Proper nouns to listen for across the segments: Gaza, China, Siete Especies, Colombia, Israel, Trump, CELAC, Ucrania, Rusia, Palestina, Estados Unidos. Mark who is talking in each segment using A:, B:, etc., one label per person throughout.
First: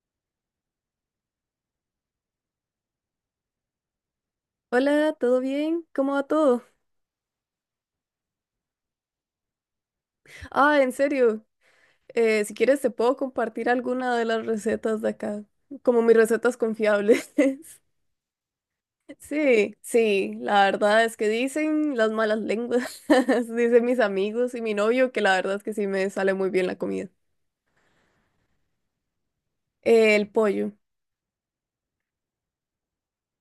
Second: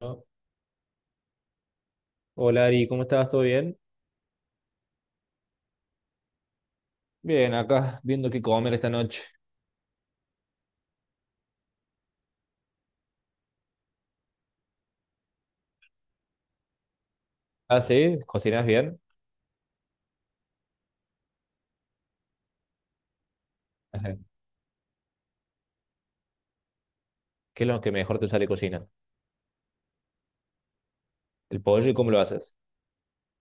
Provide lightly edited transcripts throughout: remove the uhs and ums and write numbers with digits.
A: ¿No? Hola Ari, ¿cómo estás? ¿Todo bien?
B: Hola, ¿todo bien? ¿Cómo va todo?
A: Bien, acá viendo qué comer esta noche.
B: Ah, en serio, si quieres te puedo compartir alguna de las recetas de acá, como mis recetas confiables.
A: Ah, sí, ¿cocinas bien?
B: Sí, sí, la verdad es que dicen las malas lenguas, dicen mis
A: Ajá.
B: amigos y mi novio que la verdad es que sí me sale muy bien la comida.
A: ¿Qué es lo que mejor te sale cocinar?
B: El pollo.
A: ¿El pollo y cómo lo haces?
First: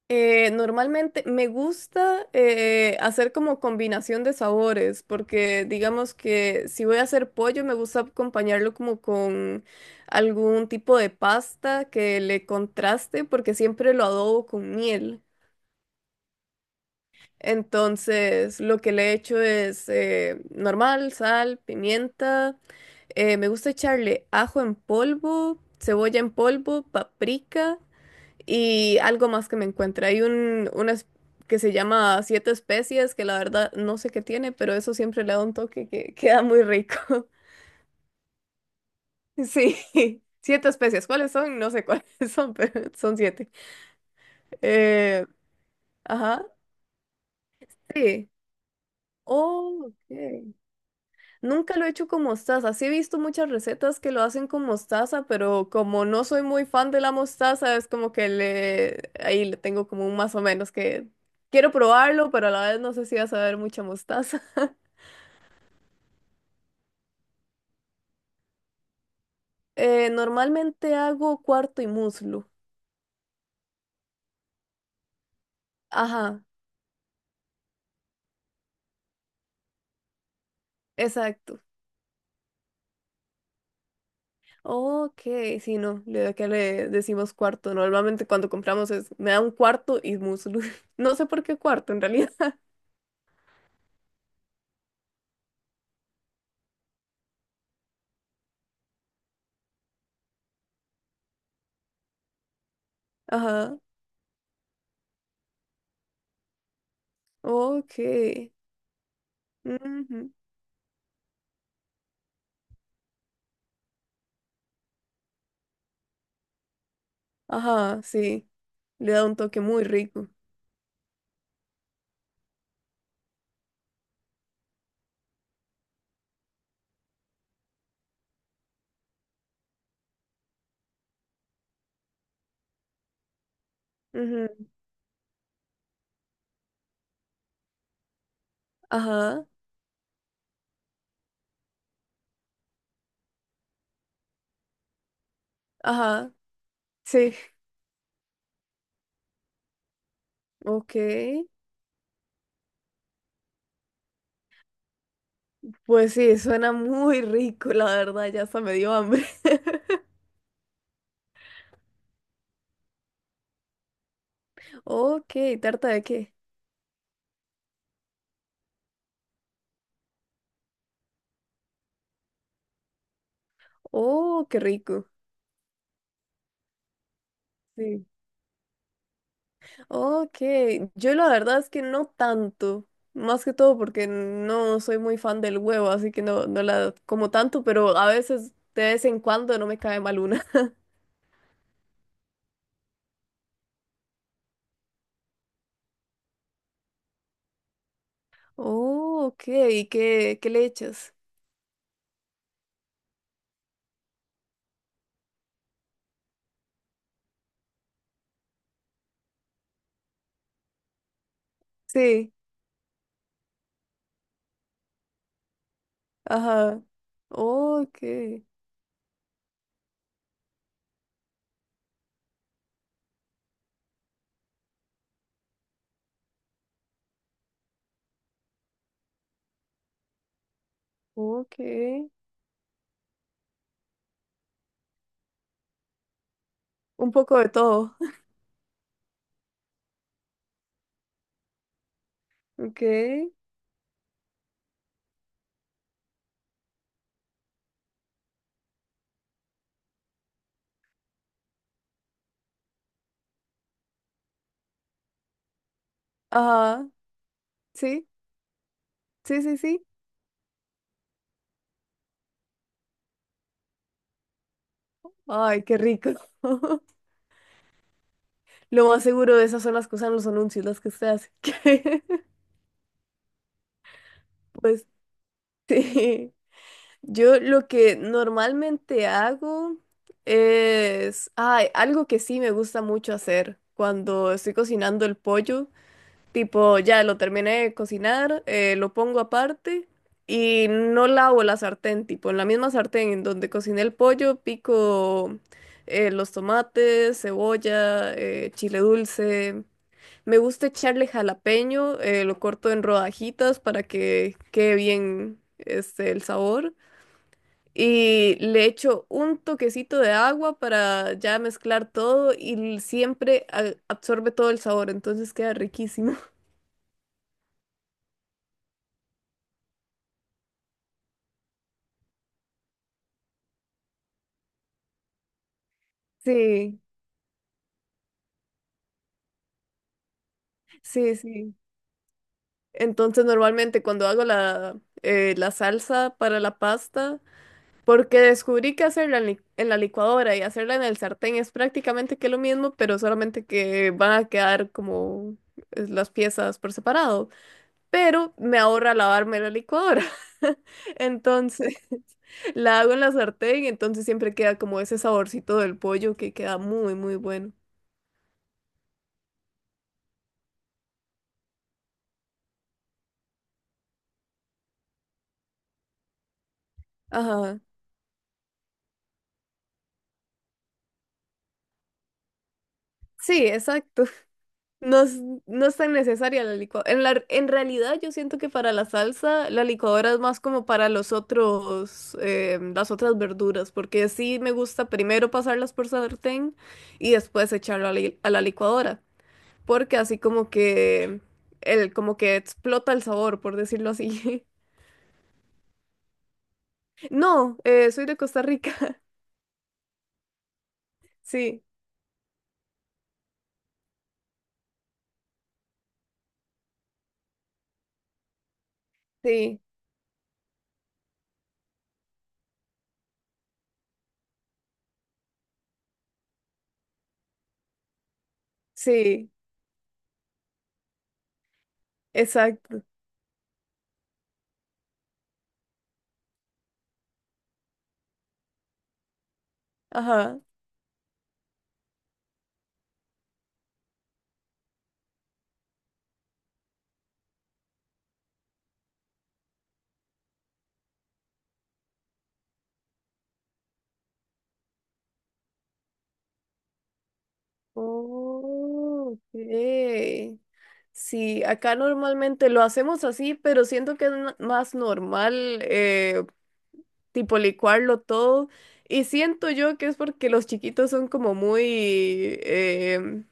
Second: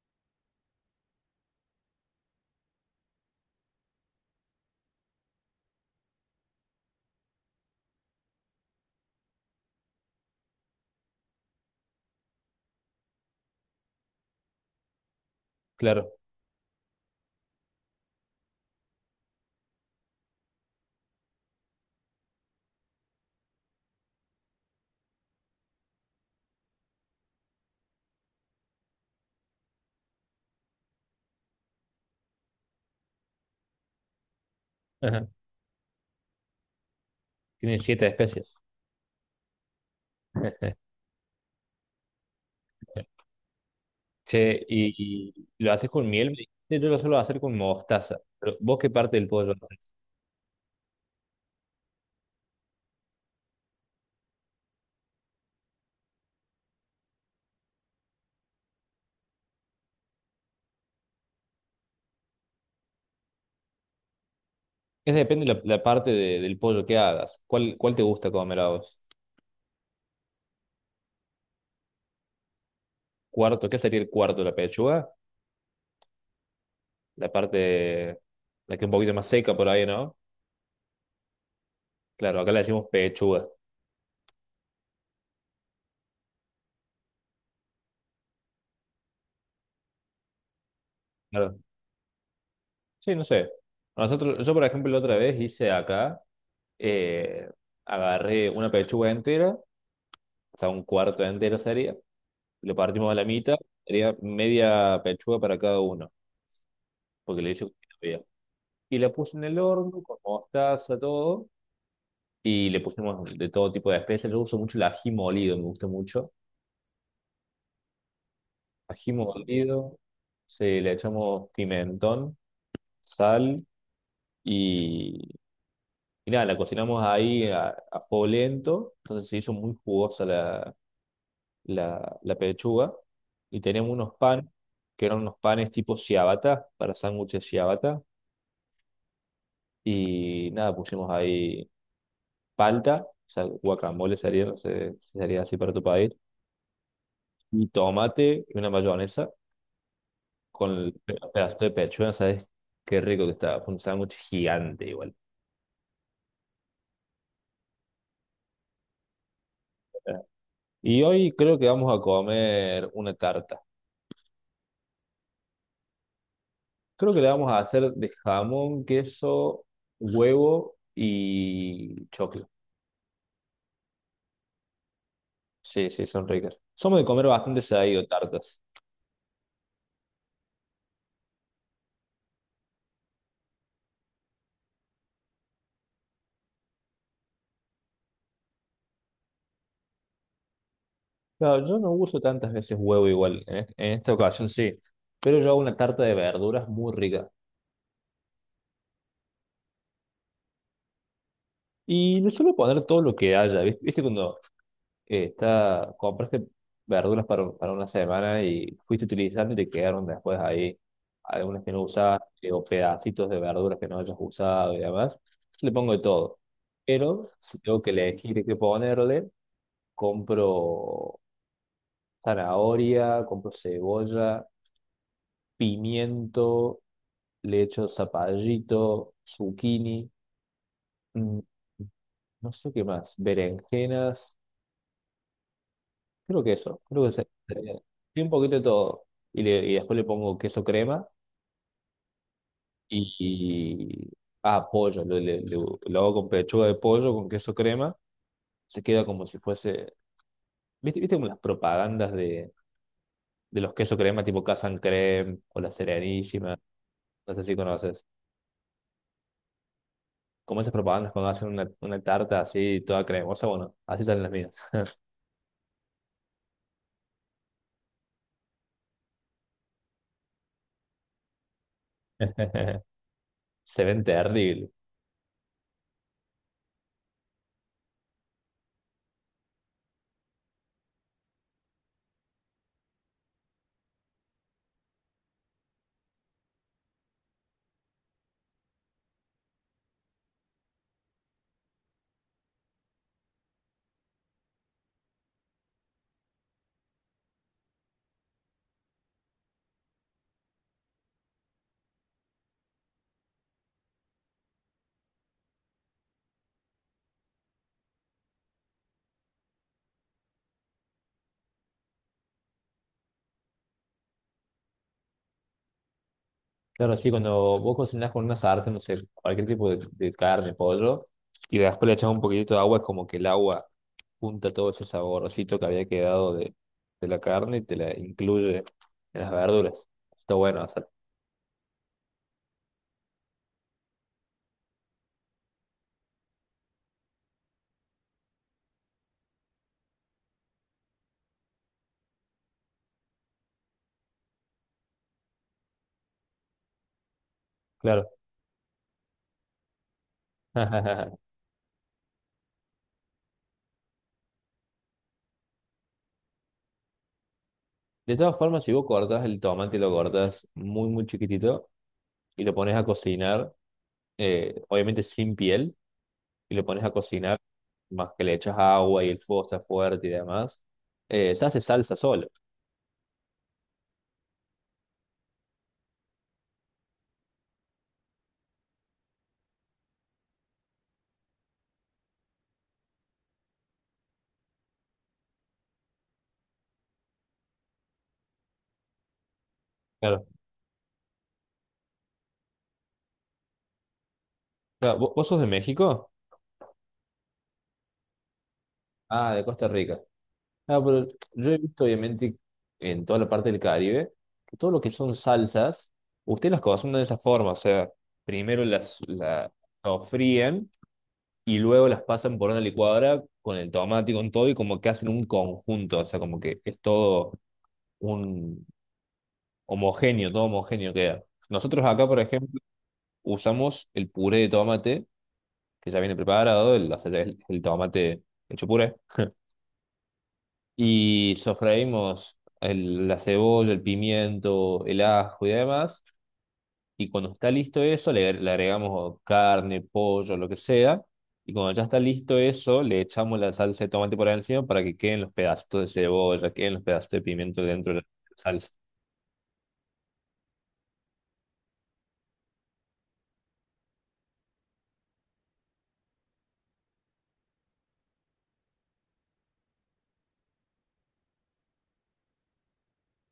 B: Normalmente me gusta hacer como combinación de sabores, porque digamos que si voy a hacer pollo, me gusta acompañarlo como con algún tipo de pasta que le contraste, porque siempre lo adobo con miel.
A: Claro.
B: Entonces, lo que le he hecho es normal, sal, pimienta. Me gusta echarle ajo en polvo, cebolla en polvo, paprika y algo más que me encuentra. Hay una que se llama Siete Especies, que la verdad no sé qué tiene, pero eso siempre
A: Ajá.
B: le da un toque que queda muy rico.
A: Tiene siete especies.
B: Sí, siete especies. ¿Cuáles son? No sé cuáles son, pero son siete.
A: Che, y,
B: Eh,
A: y ¿lo haces con miel? Me
B: ajá,
A: dijiste. Yo lo suelo hacer con mostaza.
B: sí.
A: Pero ¿vos qué parte del pollo haces?
B: Oh, ok. Nunca lo he hecho con mostaza. Sí he visto muchas recetas que lo hacen con mostaza, pero como no soy muy fan de la mostaza, es como que le ahí le tengo como un más o menos que quiero probarlo, pero a la vez no sé si va a saber mucha mostaza.
A: Es depende la parte del pollo que hagas. ¿Cuál te gusta comer a vos?
B: Normalmente hago cuarto y muslo.
A: ¿Cuarto? ¿Qué sería el cuarto? ¿La pechuga?
B: Ajá,
A: La parte, la que es un poquito más seca por ahí, ¿no?
B: exacto.
A: Claro, acá le decimos pechuga.
B: Ok, sí, no, acá le decimos cuarto. Normalmente cuando compramos es, me da un cuarto y muslo. No sé por qué
A: Claro.
B: cuarto en realidad.
A: Sí, no sé. Nosotros, yo, por ejemplo, la otra vez hice acá, eh, agarré una pechuga entera, o sea, un cuarto entero sería, lo partimos a la mitad,
B: Ajá,
A: sería media pechuga para cada uno, porque le he hecho.
B: ok.
A: Y la puse en el horno con
B: Ujú.
A: mostaza, todo, y le pusimos de todo tipo de especias. Yo uso mucho el ají molido, me gusta mucho.
B: Ajá, sí. Le
A: Ají
B: da un toque muy
A: molido,
B: rico.
A: sí, le echamos pimentón, sal. Y nada, la cocinamos ahí a fuego lento, entonces se hizo muy jugosa la pechuga. Y teníamos unos panes,
B: Ujú,
A: que eran unos panes tipo ciabatta, para sándwiches ciabatta.
B: ajá,
A: Y nada, pusimos ahí palta, o sea, guacamole sería, no sé si sería así para tu país.
B: ajá, sí,
A: Y tomate y una mayonesa con el
B: ok.
A: pedazo de pechuga, ¿sabes? Qué rico que estaba, fue un sándwich gigante igual.
B: Pues sí, suena muy rico, la verdad, ya hasta me dio hambre.
A: Y hoy creo que vamos a comer una tarta.
B: Ok, ¿tarta de qué?
A: Creo que le vamos a hacer de jamón, queso, huevo y choclo.
B: Oh, qué rico.
A: Sí, sí, son ricas. Somos de comer bastante seguido
B: Sí.
A: tartas.
B: Ok, yo la verdad es que no tanto. Más que todo porque no soy muy fan del huevo, así que no, no la como tanto, pero a veces, de vez en cuando, no me cae mal una.
A: Claro, yo no uso tantas veces huevo igual. En, en esta ocasión sí. Pero yo hago una tarta de verduras muy rica.
B: Oh, ok, ¿y qué, qué le echas?
A: Y le suelo poner todo lo que haya. ¿Viste? ¿Viste cuando esta, compraste verduras para una semana y fuiste utilizando y te quedaron después ahí algunas que no
B: Sí.
A: usaste o pedacitos de verduras que no hayas usado y demás? Le pongo de todo.
B: Ajá.
A: Pero si
B: Oh,
A: tengo que
B: ok,
A: elegir qué ponerle, compro zanahoria, compro cebolla, pimiento, le echo zapallito, zucchini, mm,
B: ok.
A: no sé qué más, berenjenas. Creo que eso, creo que
B: Un
A: se
B: poco de
A: sería
B: todo.
A: sí, un poquito de todo. Y, y después le pongo queso crema
B: Ok.
A: y, ah, pollo. Lo hago con pechuga de pollo, con queso crema. Se queda como si fuese. ¿Viste, viste como las propagandas de los queso crema tipo Casan Creme o la Serenísima?
B: Ajá.
A: No sé si conoces.
B: Sí, sí, sí, sí.
A: Como esas propagandas cuando hacen una tarta así toda cremosa, bueno, así salen las mías.
B: Ay, qué rico. Lo más seguro de esas son las cosas en los anuncios, las que usted hace.
A: Se ven terribles.
B: Pues sí. Yo lo que normalmente hago es, ay, algo que sí me gusta mucho hacer cuando estoy cocinando el pollo. Tipo, ya lo terminé de cocinar, lo pongo aparte y no lavo la sartén, tipo, en la misma sartén en donde cociné el pollo, pico los tomates, cebolla, chile dulce. Me gusta echarle jalapeño, lo corto en rodajitas para que quede bien este, el sabor. Y le echo un toquecito de agua para ya mezclar todo y siempre absorbe todo el sabor, entonces queda riquísimo.
A: Claro, sí, cuando vos cocinás con una sartén, no sé, cualquier tipo de carne, pollo, y después le echás un poquitito de agua, es como que el agua junta todo ese saborcito que había quedado
B: Sí.
A: de la carne y te la incluye en las verduras. Está bueno hacer,
B: Sí, sí. Entonces, normalmente cuando hago la, la salsa para la pasta, porque descubrí que hacerla en, en la licuadora y hacerla en el sartén es prácticamente que lo mismo, pero solamente que van a quedar como las piezas por separado.
A: claro.
B: Pero me ahorra lavarme la licuadora. Entonces, la hago en la sartén, entonces siempre queda como ese saborcito del pollo que queda muy, muy bueno.
A: De todas formas, si vos cortás el tomate y lo cortás muy, muy chiquitito y lo pones a cocinar, obviamente sin piel, y lo pones a cocinar,
B: Ajá.
A: más que le echas agua y el fuego está fuerte y demás, se hace salsa solo.
B: Sí, exacto. No es, no es tan necesaria la licuadora. En la, en realidad yo siento que para la salsa la licuadora es más como para los otros, las otras verduras, porque sí me gusta primero pasarlas por sartén y después echarlo a la licuadora, porque así
A: Claro.
B: como que, el, como que explota el sabor, por decirlo así.
A: Claro, ¿vos sos de México?
B: No, soy de Costa Rica.
A: Ah, de Costa Rica. Ah, pero yo he
B: Sí,
A: visto, obviamente, en toda la parte del Caribe, que todo lo que son salsas, ustedes las cocinan de esa forma. O sea, primero las, la
B: sí,
A: sofríen y luego las pasan por una licuadora con el tomate y con todo, y como que hacen un conjunto. O sea, como que es todo un
B: sí,
A: homogéneo, todo homogéneo queda. Nosotros acá, por ejemplo,
B: exacto.
A: usamos el puré de tomate, que ya viene preparado, el, o sea, el tomate hecho puré.
B: Ajá.
A: Y sofreímos la cebolla, el pimiento, el ajo y demás. Y cuando está listo eso, le agregamos carne, pollo, lo que sea. Y cuando ya está listo eso, le echamos la salsa de tomate por encima para que queden los pedacitos de cebolla, queden los pedacitos de pimiento dentro de la salsa.
B: Oh, ok. Sí, acá normalmente lo hacemos así, pero siento que es más normal, tipo licuarlo todo. Y siento yo que es porque los chiquitos son como muy, em,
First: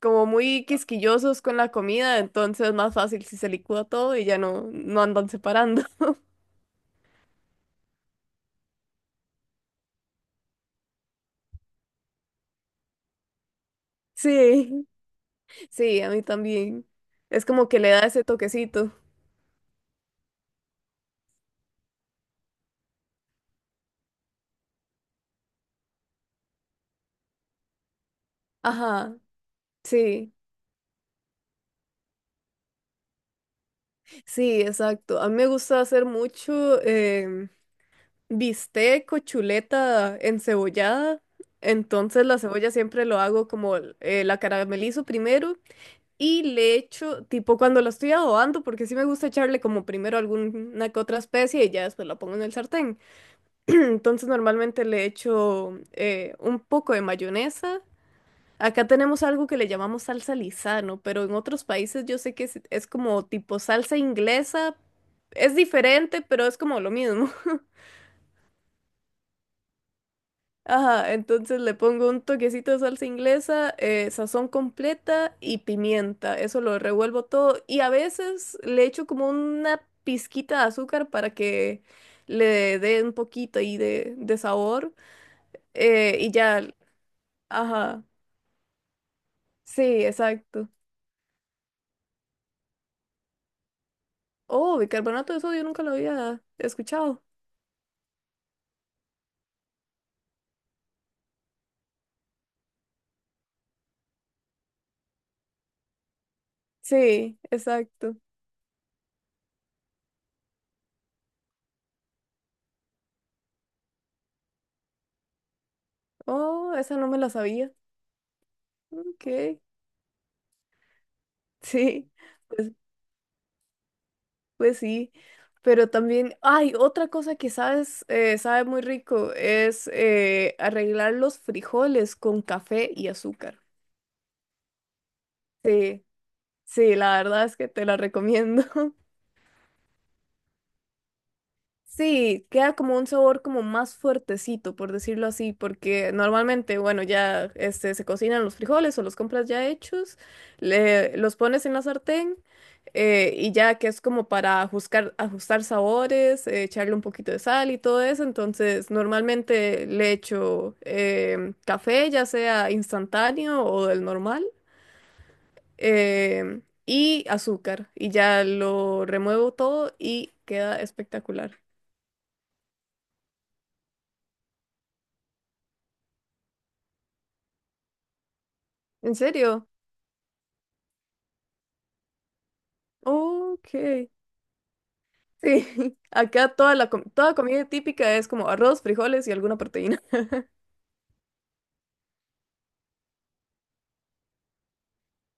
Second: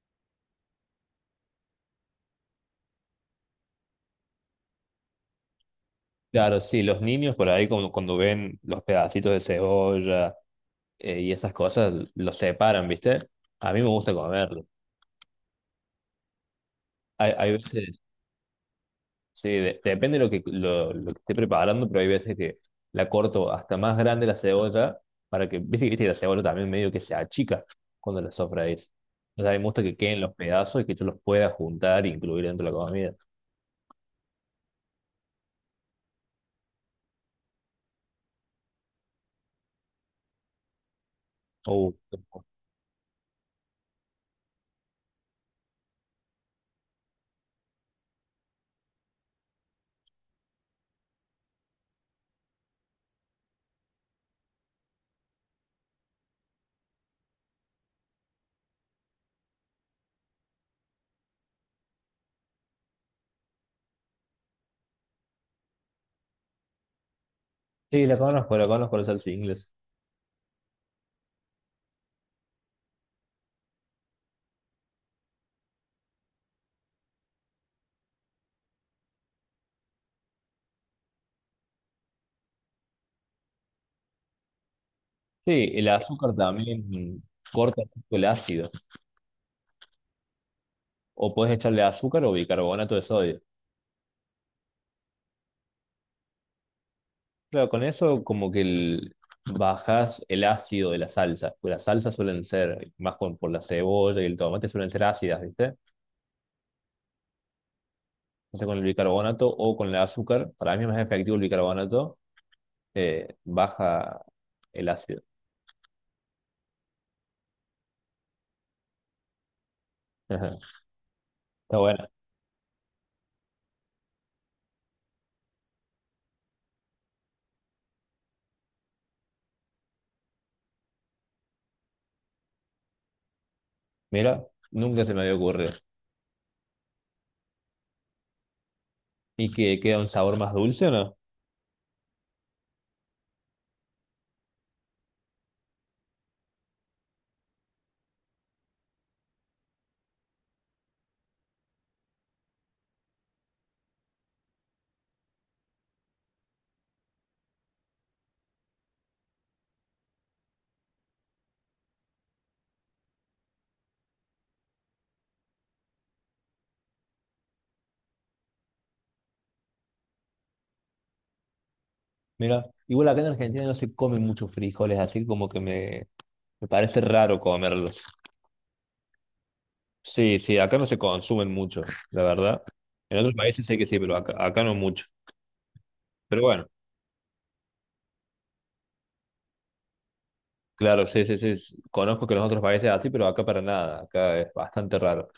B: como muy quisquillosos con la comida, entonces es más fácil si se licúa todo y ya no, no andan separando.
A: Claro, sí, los niños por ahí cuando, cuando ven los pedacitos de cebolla y esas cosas, los separan, ¿viste? A mí me gusta comerlo.
B: Sí, sí, a mí también.
A: Hay,
B: Es
A: hay
B: como que le
A: veces.
B: da ese toquecito.
A: Sí, depende de lo que esté preparando, pero hay veces que la corto hasta más grande la cebolla para que, viste, viste que la cebolla también medio que se achica cuando la sofreís.
B: Ajá,
A: O sea, me gusta que queden
B: sí.
A: los pedazos y que yo los pueda juntar e incluir dentro de la comida.
B: Sí, exacto. A mí me gusta hacer mucho bistec o chuleta encebollada.
A: Uh,
B: Entonces la cebolla siempre lo hago como la caramelizo primero y le echo, tipo cuando la estoy adobando, porque sí me gusta echarle como primero alguna que otra especie y ya después la pongo en el sartén. Entonces normalmente le echo un poco de mayonesa. Acá tenemos algo que le llamamos salsa lisano, pero en otros países yo sé que es como tipo salsa inglesa. Es diferente, pero es como lo mismo.
A: sí, la conozco, la conozco, la salsa inglesa.
B: Ajá, entonces le pongo un toquecito de salsa inglesa, sazón completa y pimienta. Eso lo revuelvo todo y a veces le echo como una pizquita de azúcar para que le dé un poquito ahí de sabor.
A: Sí, el
B: Y
A: azúcar
B: ya,
A: también corta un
B: ajá,
A: poco el ácido.
B: sí, exacto.
A: O puedes echarle azúcar o bicarbonato de sodio.
B: Oh, bicarbonato de sodio nunca lo había escuchado.
A: Claro, con eso como que el, bajás el ácido de la salsa. Pues las salsas suelen ser, más con, por la cebolla y el tomate, suelen ser ácidas, ¿viste?
B: Sí, exacto.
A: Entonces con el bicarbonato o con el azúcar, para mí es más efectivo el bicarbonato, baja el ácido.
B: Oh, esa no me la sabía. Ok,
A: Está bueno.
B: sí, pues, pues sí. Pero también, ay, otra cosa que sabes, sabe muy rico es arreglar los frijoles con café y azúcar.
A: Mira, nunca se me había ocurrido.
B: Sí, sí, la verdad es que te la recomiendo.
A: ¿Y que queda un sabor más dulce o no?
B: Sí, queda como un sabor como más fuertecito, por decirlo así, porque normalmente, bueno, ya este, se cocinan los frijoles o los compras ya hechos, los pones en la sartén y ya que es como para ajustar, ajustar sabores, echarle un poquito de sal y todo eso, entonces normalmente le echo café, ya sea instantáneo o del normal, y azúcar y ya lo remuevo todo y queda espectacular.
A: Mira, igual acá en Argentina no se comen muchos frijoles, así como que me parece raro comerlos.
B: ¿En serio?
A: Sí, sí, acá no se consumen mucho, la verdad. En otros países
B: Ok,
A: sé que sí,
B: sí.
A: pero acá, acá no mucho. Pero
B: Acá
A: bueno,
B: toda la toda comida típica es como arroz, frijoles y alguna proteína.
A: claro, sí, sí, sí, sí, conozco que en los otros países es así, pero acá para nada. Acá es bastante raro.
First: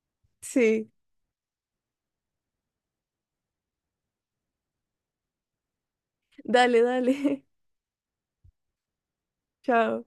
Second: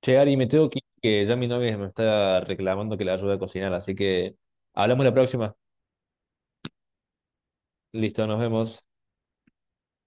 A: Che, Ari, me tengo que ir,
B: Sí,
A: que ya mi novia me está reclamando que la ayude a cocinar, así que hablamos la próxima.
B: dale, dale.
A: Listo, nos vemos.
B: Chao.